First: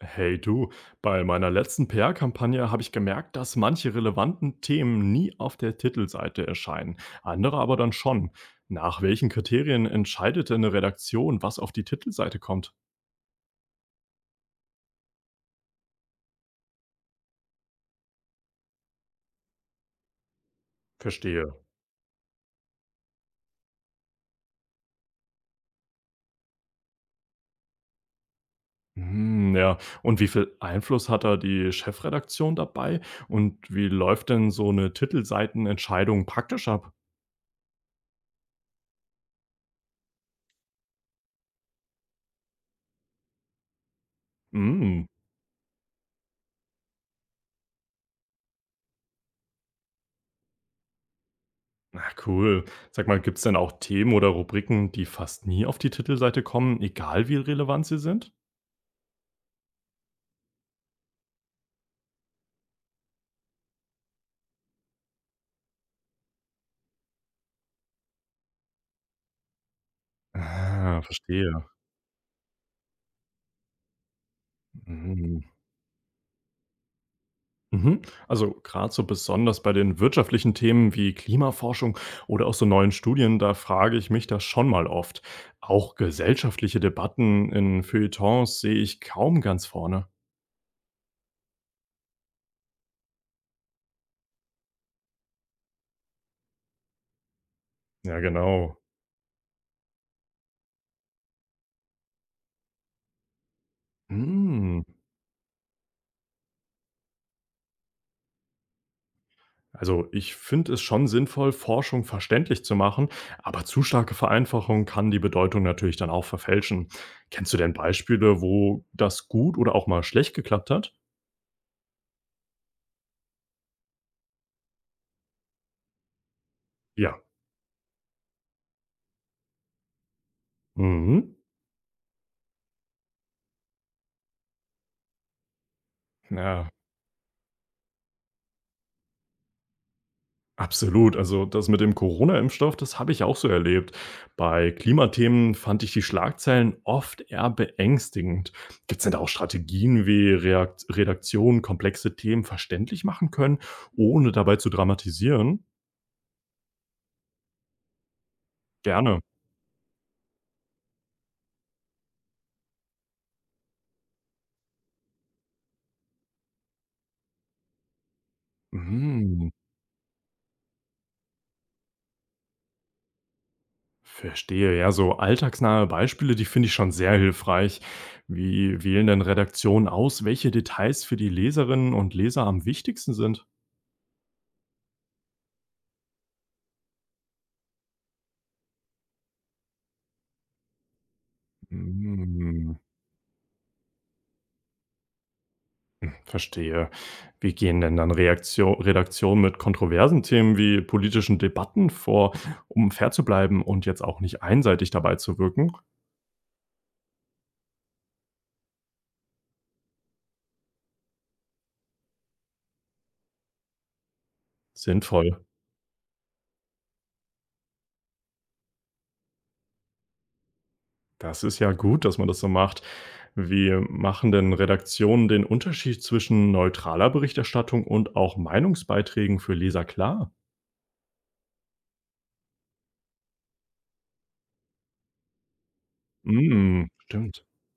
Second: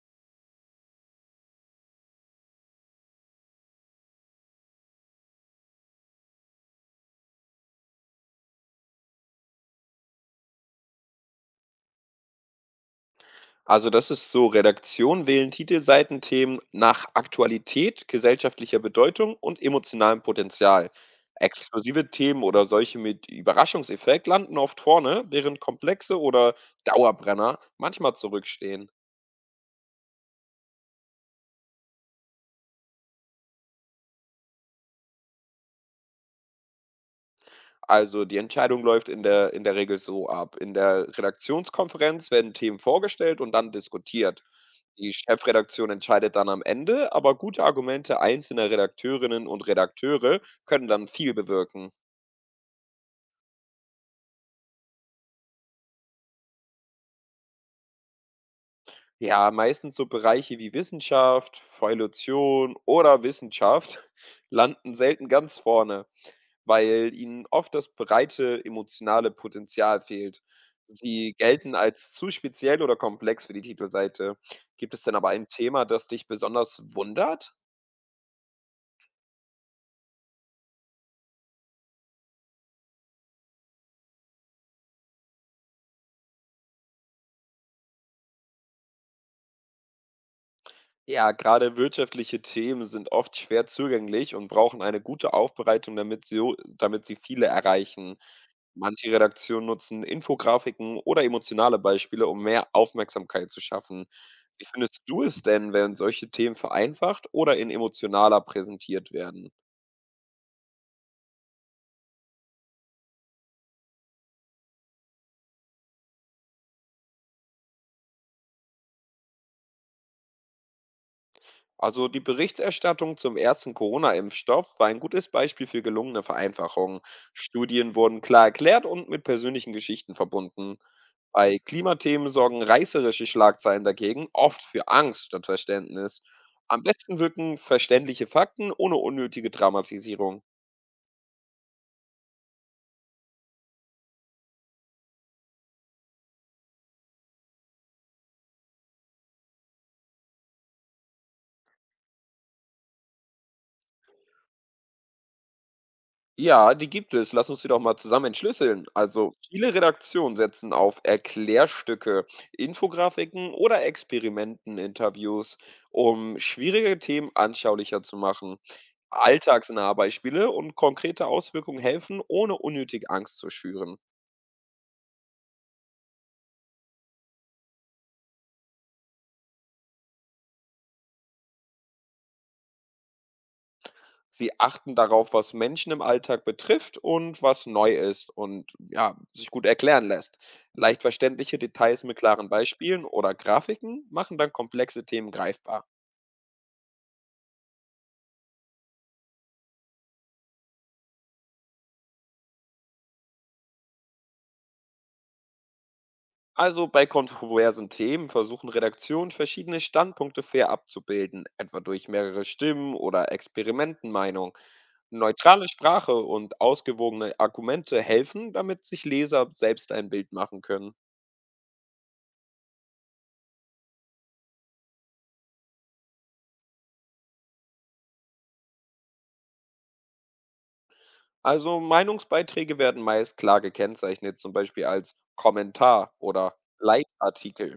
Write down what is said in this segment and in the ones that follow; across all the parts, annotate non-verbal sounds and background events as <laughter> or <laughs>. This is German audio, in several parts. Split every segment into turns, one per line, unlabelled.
Hey du, bei meiner letzten PR-Kampagne habe ich gemerkt, dass manche relevanten Themen nie auf der Titelseite erscheinen, andere aber dann schon. Nach welchen Kriterien entscheidet denn eine Redaktion, was auf die Titelseite kommt?
Also das ist so, Redaktion wählen Titelseitenthemen nach Aktualität, gesellschaftlicher Bedeutung und emotionalem Potenzial.
Verstehe.
Exklusive Themen oder solche mit Überraschungseffekt landen oft vorne, während komplexe oder Dauerbrenner manchmal zurückstehen.
Hm, ja, und wie viel Einfluss hat da die Chefredaktion dabei? Und wie läuft denn so eine Titelseitenentscheidung praktisch ab?
Also die Entscheidung läuft in der Regel so ab. In der Redaktionskonferenz werden Themen vorgestellt und dann diskutiert.
Hm,
Die Chefredaktion entscheidet dann am Ende, aber gute Argumente einzelner Redakteurinnen und Redakteure können dann viel bewirken.
na cool. Sag mal, gibt es denn auch Themen oder Rubriken, die fast nie auf die Titelseite kommen, egal wie relevant sie sind?
Ja, meistens so Bereiche wie Wissenschaft, Evolution oder Wissenschaft <laughs> landen selten ganz vorne, weil ihnen oft das breite emotionale Potenzial fehlt.
Ah,
Sie
verstehe.
gelten als zu speziell oder komplex für die Titelseite. Gibt es denn aber
Mhm.
ein Thema, das dich besonders wundert?
Mhm. Also gerade so besonders bei den wirtschaftlichen Themen wie Klimaforschung oder auch so neuen Studien, da frage ich mich das schon mal oft. Auch gesellschaftliche Debatten in Feuilletons sehe ich kaum ganz vorne.
Ja, gerade wirtschaftliche Themen sind oft schwer zugänglich und brauchen eine gute Aufbereitung, damit sie viele erreichen.
Ja, genau.
Manche Redaktionen nutzen Infografiken oder emotionale Beispiele, um mehr Aufmerksamkeit zu schaffen. Wie
Hm.
findest du es denn, wenn solche Themen vereinfacht oder in emotionaler präsentiert werden?
Also ich finde es schon sinnvoll, Forschung verständlich zu machen, aber zu starke Vereinfachung kann die Bedeutung natürlich dann auch verfälschen. Kennst du denn Beispiele, wo das gut oder auch mal schlecht geklappt hat?
Also die Berichterstattung zum ersten Corona-Impfstoff war ein gutes Beispiel für gelungene Vereinfachung.
Ja.
Studien wurden klar erklärt und mit persönlichen Geschichten verbunden.
Mhm.
Bei Klimathemen sorgen reißerische Schlagzeilen dagegen oft für Angst statt Verständnis.
Ja,
Am besten wirken verständliche Fakten ohne unnötige Dramatisierung.
absolut. Also das mit dem Corona-Impfstoff, das habe ich auch so erlebt. Bei Klimathemen fand ich die Schlagzeilen oft eher beängstigend. Gibt es denn da auch Strategien, wie Reakt Redaktionen komplexe Themen verständlich machen können, ohne dabei zu dramatisieren?
Ja, die gibt es. Lass uns die doch mal zusammen entschlüsseln.
Gerne.
Also viele Redaktionen setzen auf Erklärstücke, Infografiken oder Experimenten-Interviews, um schwierige Themen anschaulicher zu machen.
Mhm,
Alltagsnahe Beispiele und konkrete Auswirkungen helfen, ohne unnötig Angst zu schüren.
verstehe. Ja, so alltagsnahe Beispiele, die finde ich schon sehr hilfreich. Wie wählen denn Redaktionen aus, welche Details für die Leserinnen und Leser am wichtigsten sind?
Sie achten darauf, was Menschen im Alltag betrifft und was neu ist und ja, sich gut erklären lässt. Leicht verständliche Details mit klaren
Mhm.
Beispielen oder Grafiken machen dann komplexe Themen greifbar.
Verstehe. Wie gehen denn dann Reaktio Redaktionen mit kontroversen Themen wie politischen Debatten vor, um fair zu bleiben und jetzt auch nicht einseitig dabei zu wirken?
Also bei kontroversen Themen versuchen Redaktionen verschiedene Standpunkte fair abzubilden, etwa durch mehrere Stimmen oder Experimentenmeinung.
Sinnvoll.
Neutrale Sprache und ausgewogene Argumente helfen, damit sich Leser selbst ein Bild machen können.
Das ist ja gut, dass man das so macht. Wie machen denn Redaktionen den Unterschied zwischen neutraler Berichterstattung und auch Meinungsbeiträgen für Leser klar?
Also Meinungsbeiträge werden meist klar gekennzeichnet, zum Beispiel als Kommentar oder
Mm, stimmt.
Leitartikel.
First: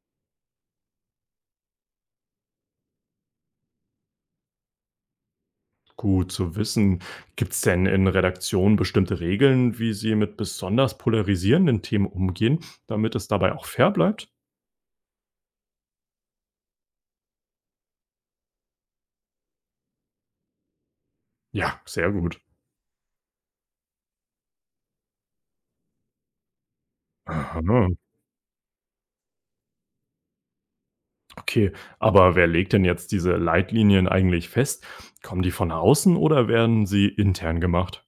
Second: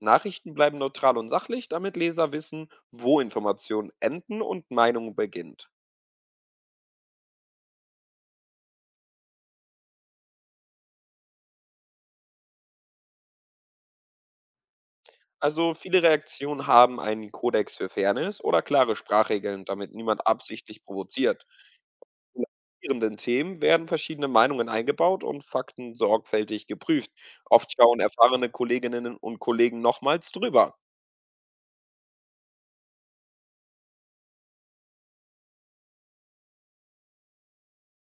Nachrichten bleiben neutral und sachlich, damit Leser wissen, wo Informationen enden und Meinung beginnt.
Gut zu wissen. Gibt es denn in Redaktionen bestimmte Regeln, wie sie mit besonders polarisierenden Themen umgehen, damit es dabei auch fair bleibt?
Also viele Reaktionen haben einen Kodex für Fairness oder klare Sprachregeln, damit niemand absichtlich provoziert.
Ja, sehr gut.
In agierenden Themen werden verschiedene Meinungen eingebaut und Fakten sorgfältig geprüft.
Aha,
Oft schauen erfahrene Kolleginnen und Kollegen nochmals drüber.
okay. Aber wer legt denn jetzt diese Leitlinien eigentlich fest? Kommen die von außen oder werden sie intern gemacht?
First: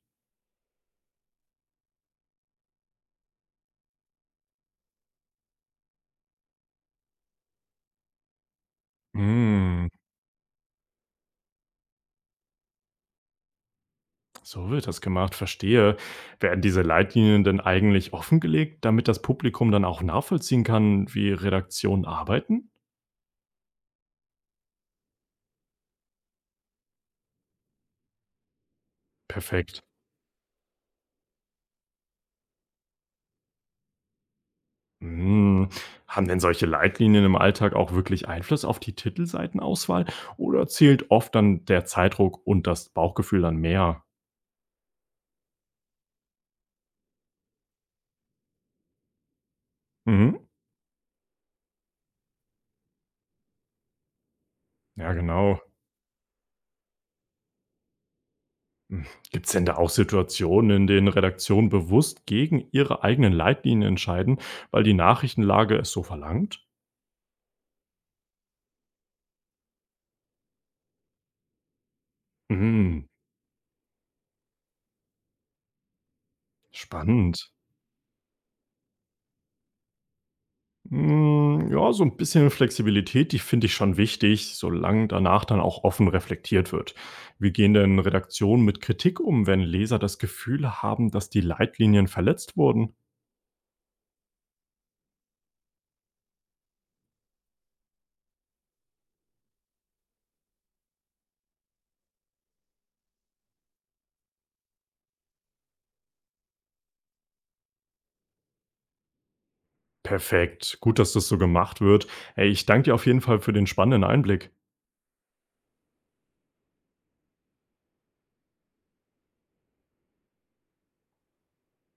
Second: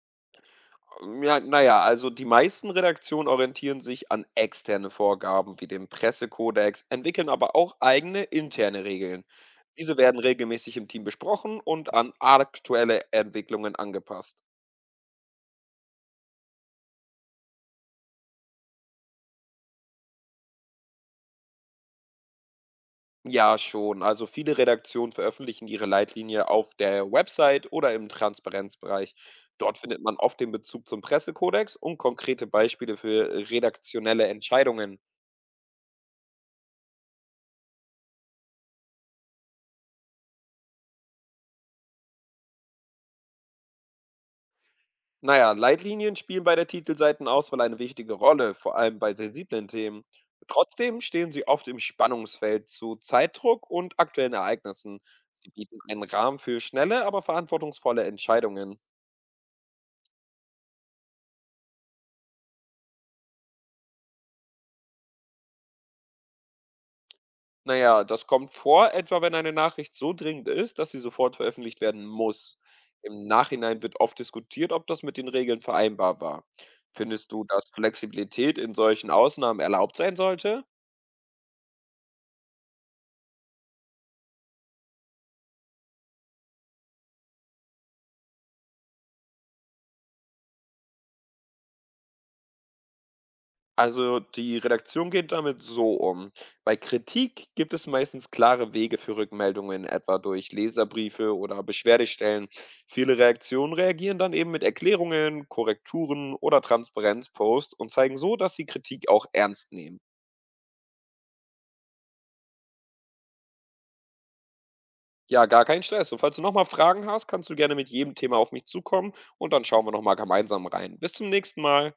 Ja, naja, also die meisten Redaktionen orientieren sich an externe Vorgaben wie dem Pressekodex, entwickeln aber auch eigene interne Regeln.
Hm,
Diese werden regelmäßig im Team besprochen und an aktuelle Entwicklungen angepasst.
so wird das gemacht, verstehe. Werden diese Leitlinien denn eigentlich offengelegt, damit das Publikum dann auch nachvollziehen kann, wie Redaktionen arbeiten?
Ja, schon. Also viele Redaktionen veröffentlichen ihre Leitlinie auf der Website oder im Transparenzbereich. Dort
Perfekt.
findet man oft den Bezug zum Pressekodex und konkrete Beispiele für redaktionelle Entscheidungen.
Hm, haben denn solche Leitlinien im Alltag auch wirklich Einfluss auf die Titelseitenauswahl oder zählt oft dann der Zeitdruck und das Bauchgefühl dann mehr?
Naja, Leitlinien spielen bei der Titelseitenauswahl eine wichtige Rolle, vor allem bei sensiblen Themen.
Mhm.
Trotzdem stehen sie oft im Spannungsfeld zu Zeitdruck und aktuellen Ereignissen.
Ja,
Sie
genau.
bieten einen Rahmen für schnelle, aber verantwortungsvolle Entscheidungen.
Gibt es denn da auch Situationen, in denen Redaktionen bewusst gegen ihre eigenen Leitlinien entscheiden, weil die Nachrichtenlage es so verlangt?
Naja, das kommt vor, etwa wenn eine Nachricht so dringend ist, dass sie sofort veröffentlicht werden muss.
Hm,
Im Nachhinein wird oft diskutiert, ob das mit den Regeln vereinbar war. Findest
spannend.
du, dass Flexibilität in solchen Ausnahmen erlaubt sein sollte?
Hm, ja, so ein bisschen Flexibilität, die finde ich schon wichtig, solange danach dann auch offen reflektiert wird. Wie gehen denn Redaktionen mit Kritik um, wenn Leser das Gefühl haben, dass die Leitlinien verletzt wurden?
Also die Redaktion geht damit so um. Bei Kritik gibt es meistens klare Wege für Rückmeldungen, etwa durch Leserbriefe oder Beschwerdestellen. Viele Reaktionen reagieren dann eben mit Erklärungen, Korrekturen oder Transparenzposts und zeigen so, dass sie Kritik auch ernst nehmen.
Perfekt, gut, dass das so gemacht wird. Ey, ich danke dir auf jeden Fall für den spannenden Einblick.
Ja, gar kein Stress. Und falls du nochmal Fragen hast, kannst du gerne mit jedem Thema auf mich zukommen und dann schauen wir nochmal gemeinsam rein. Bis zum nächsten Mal.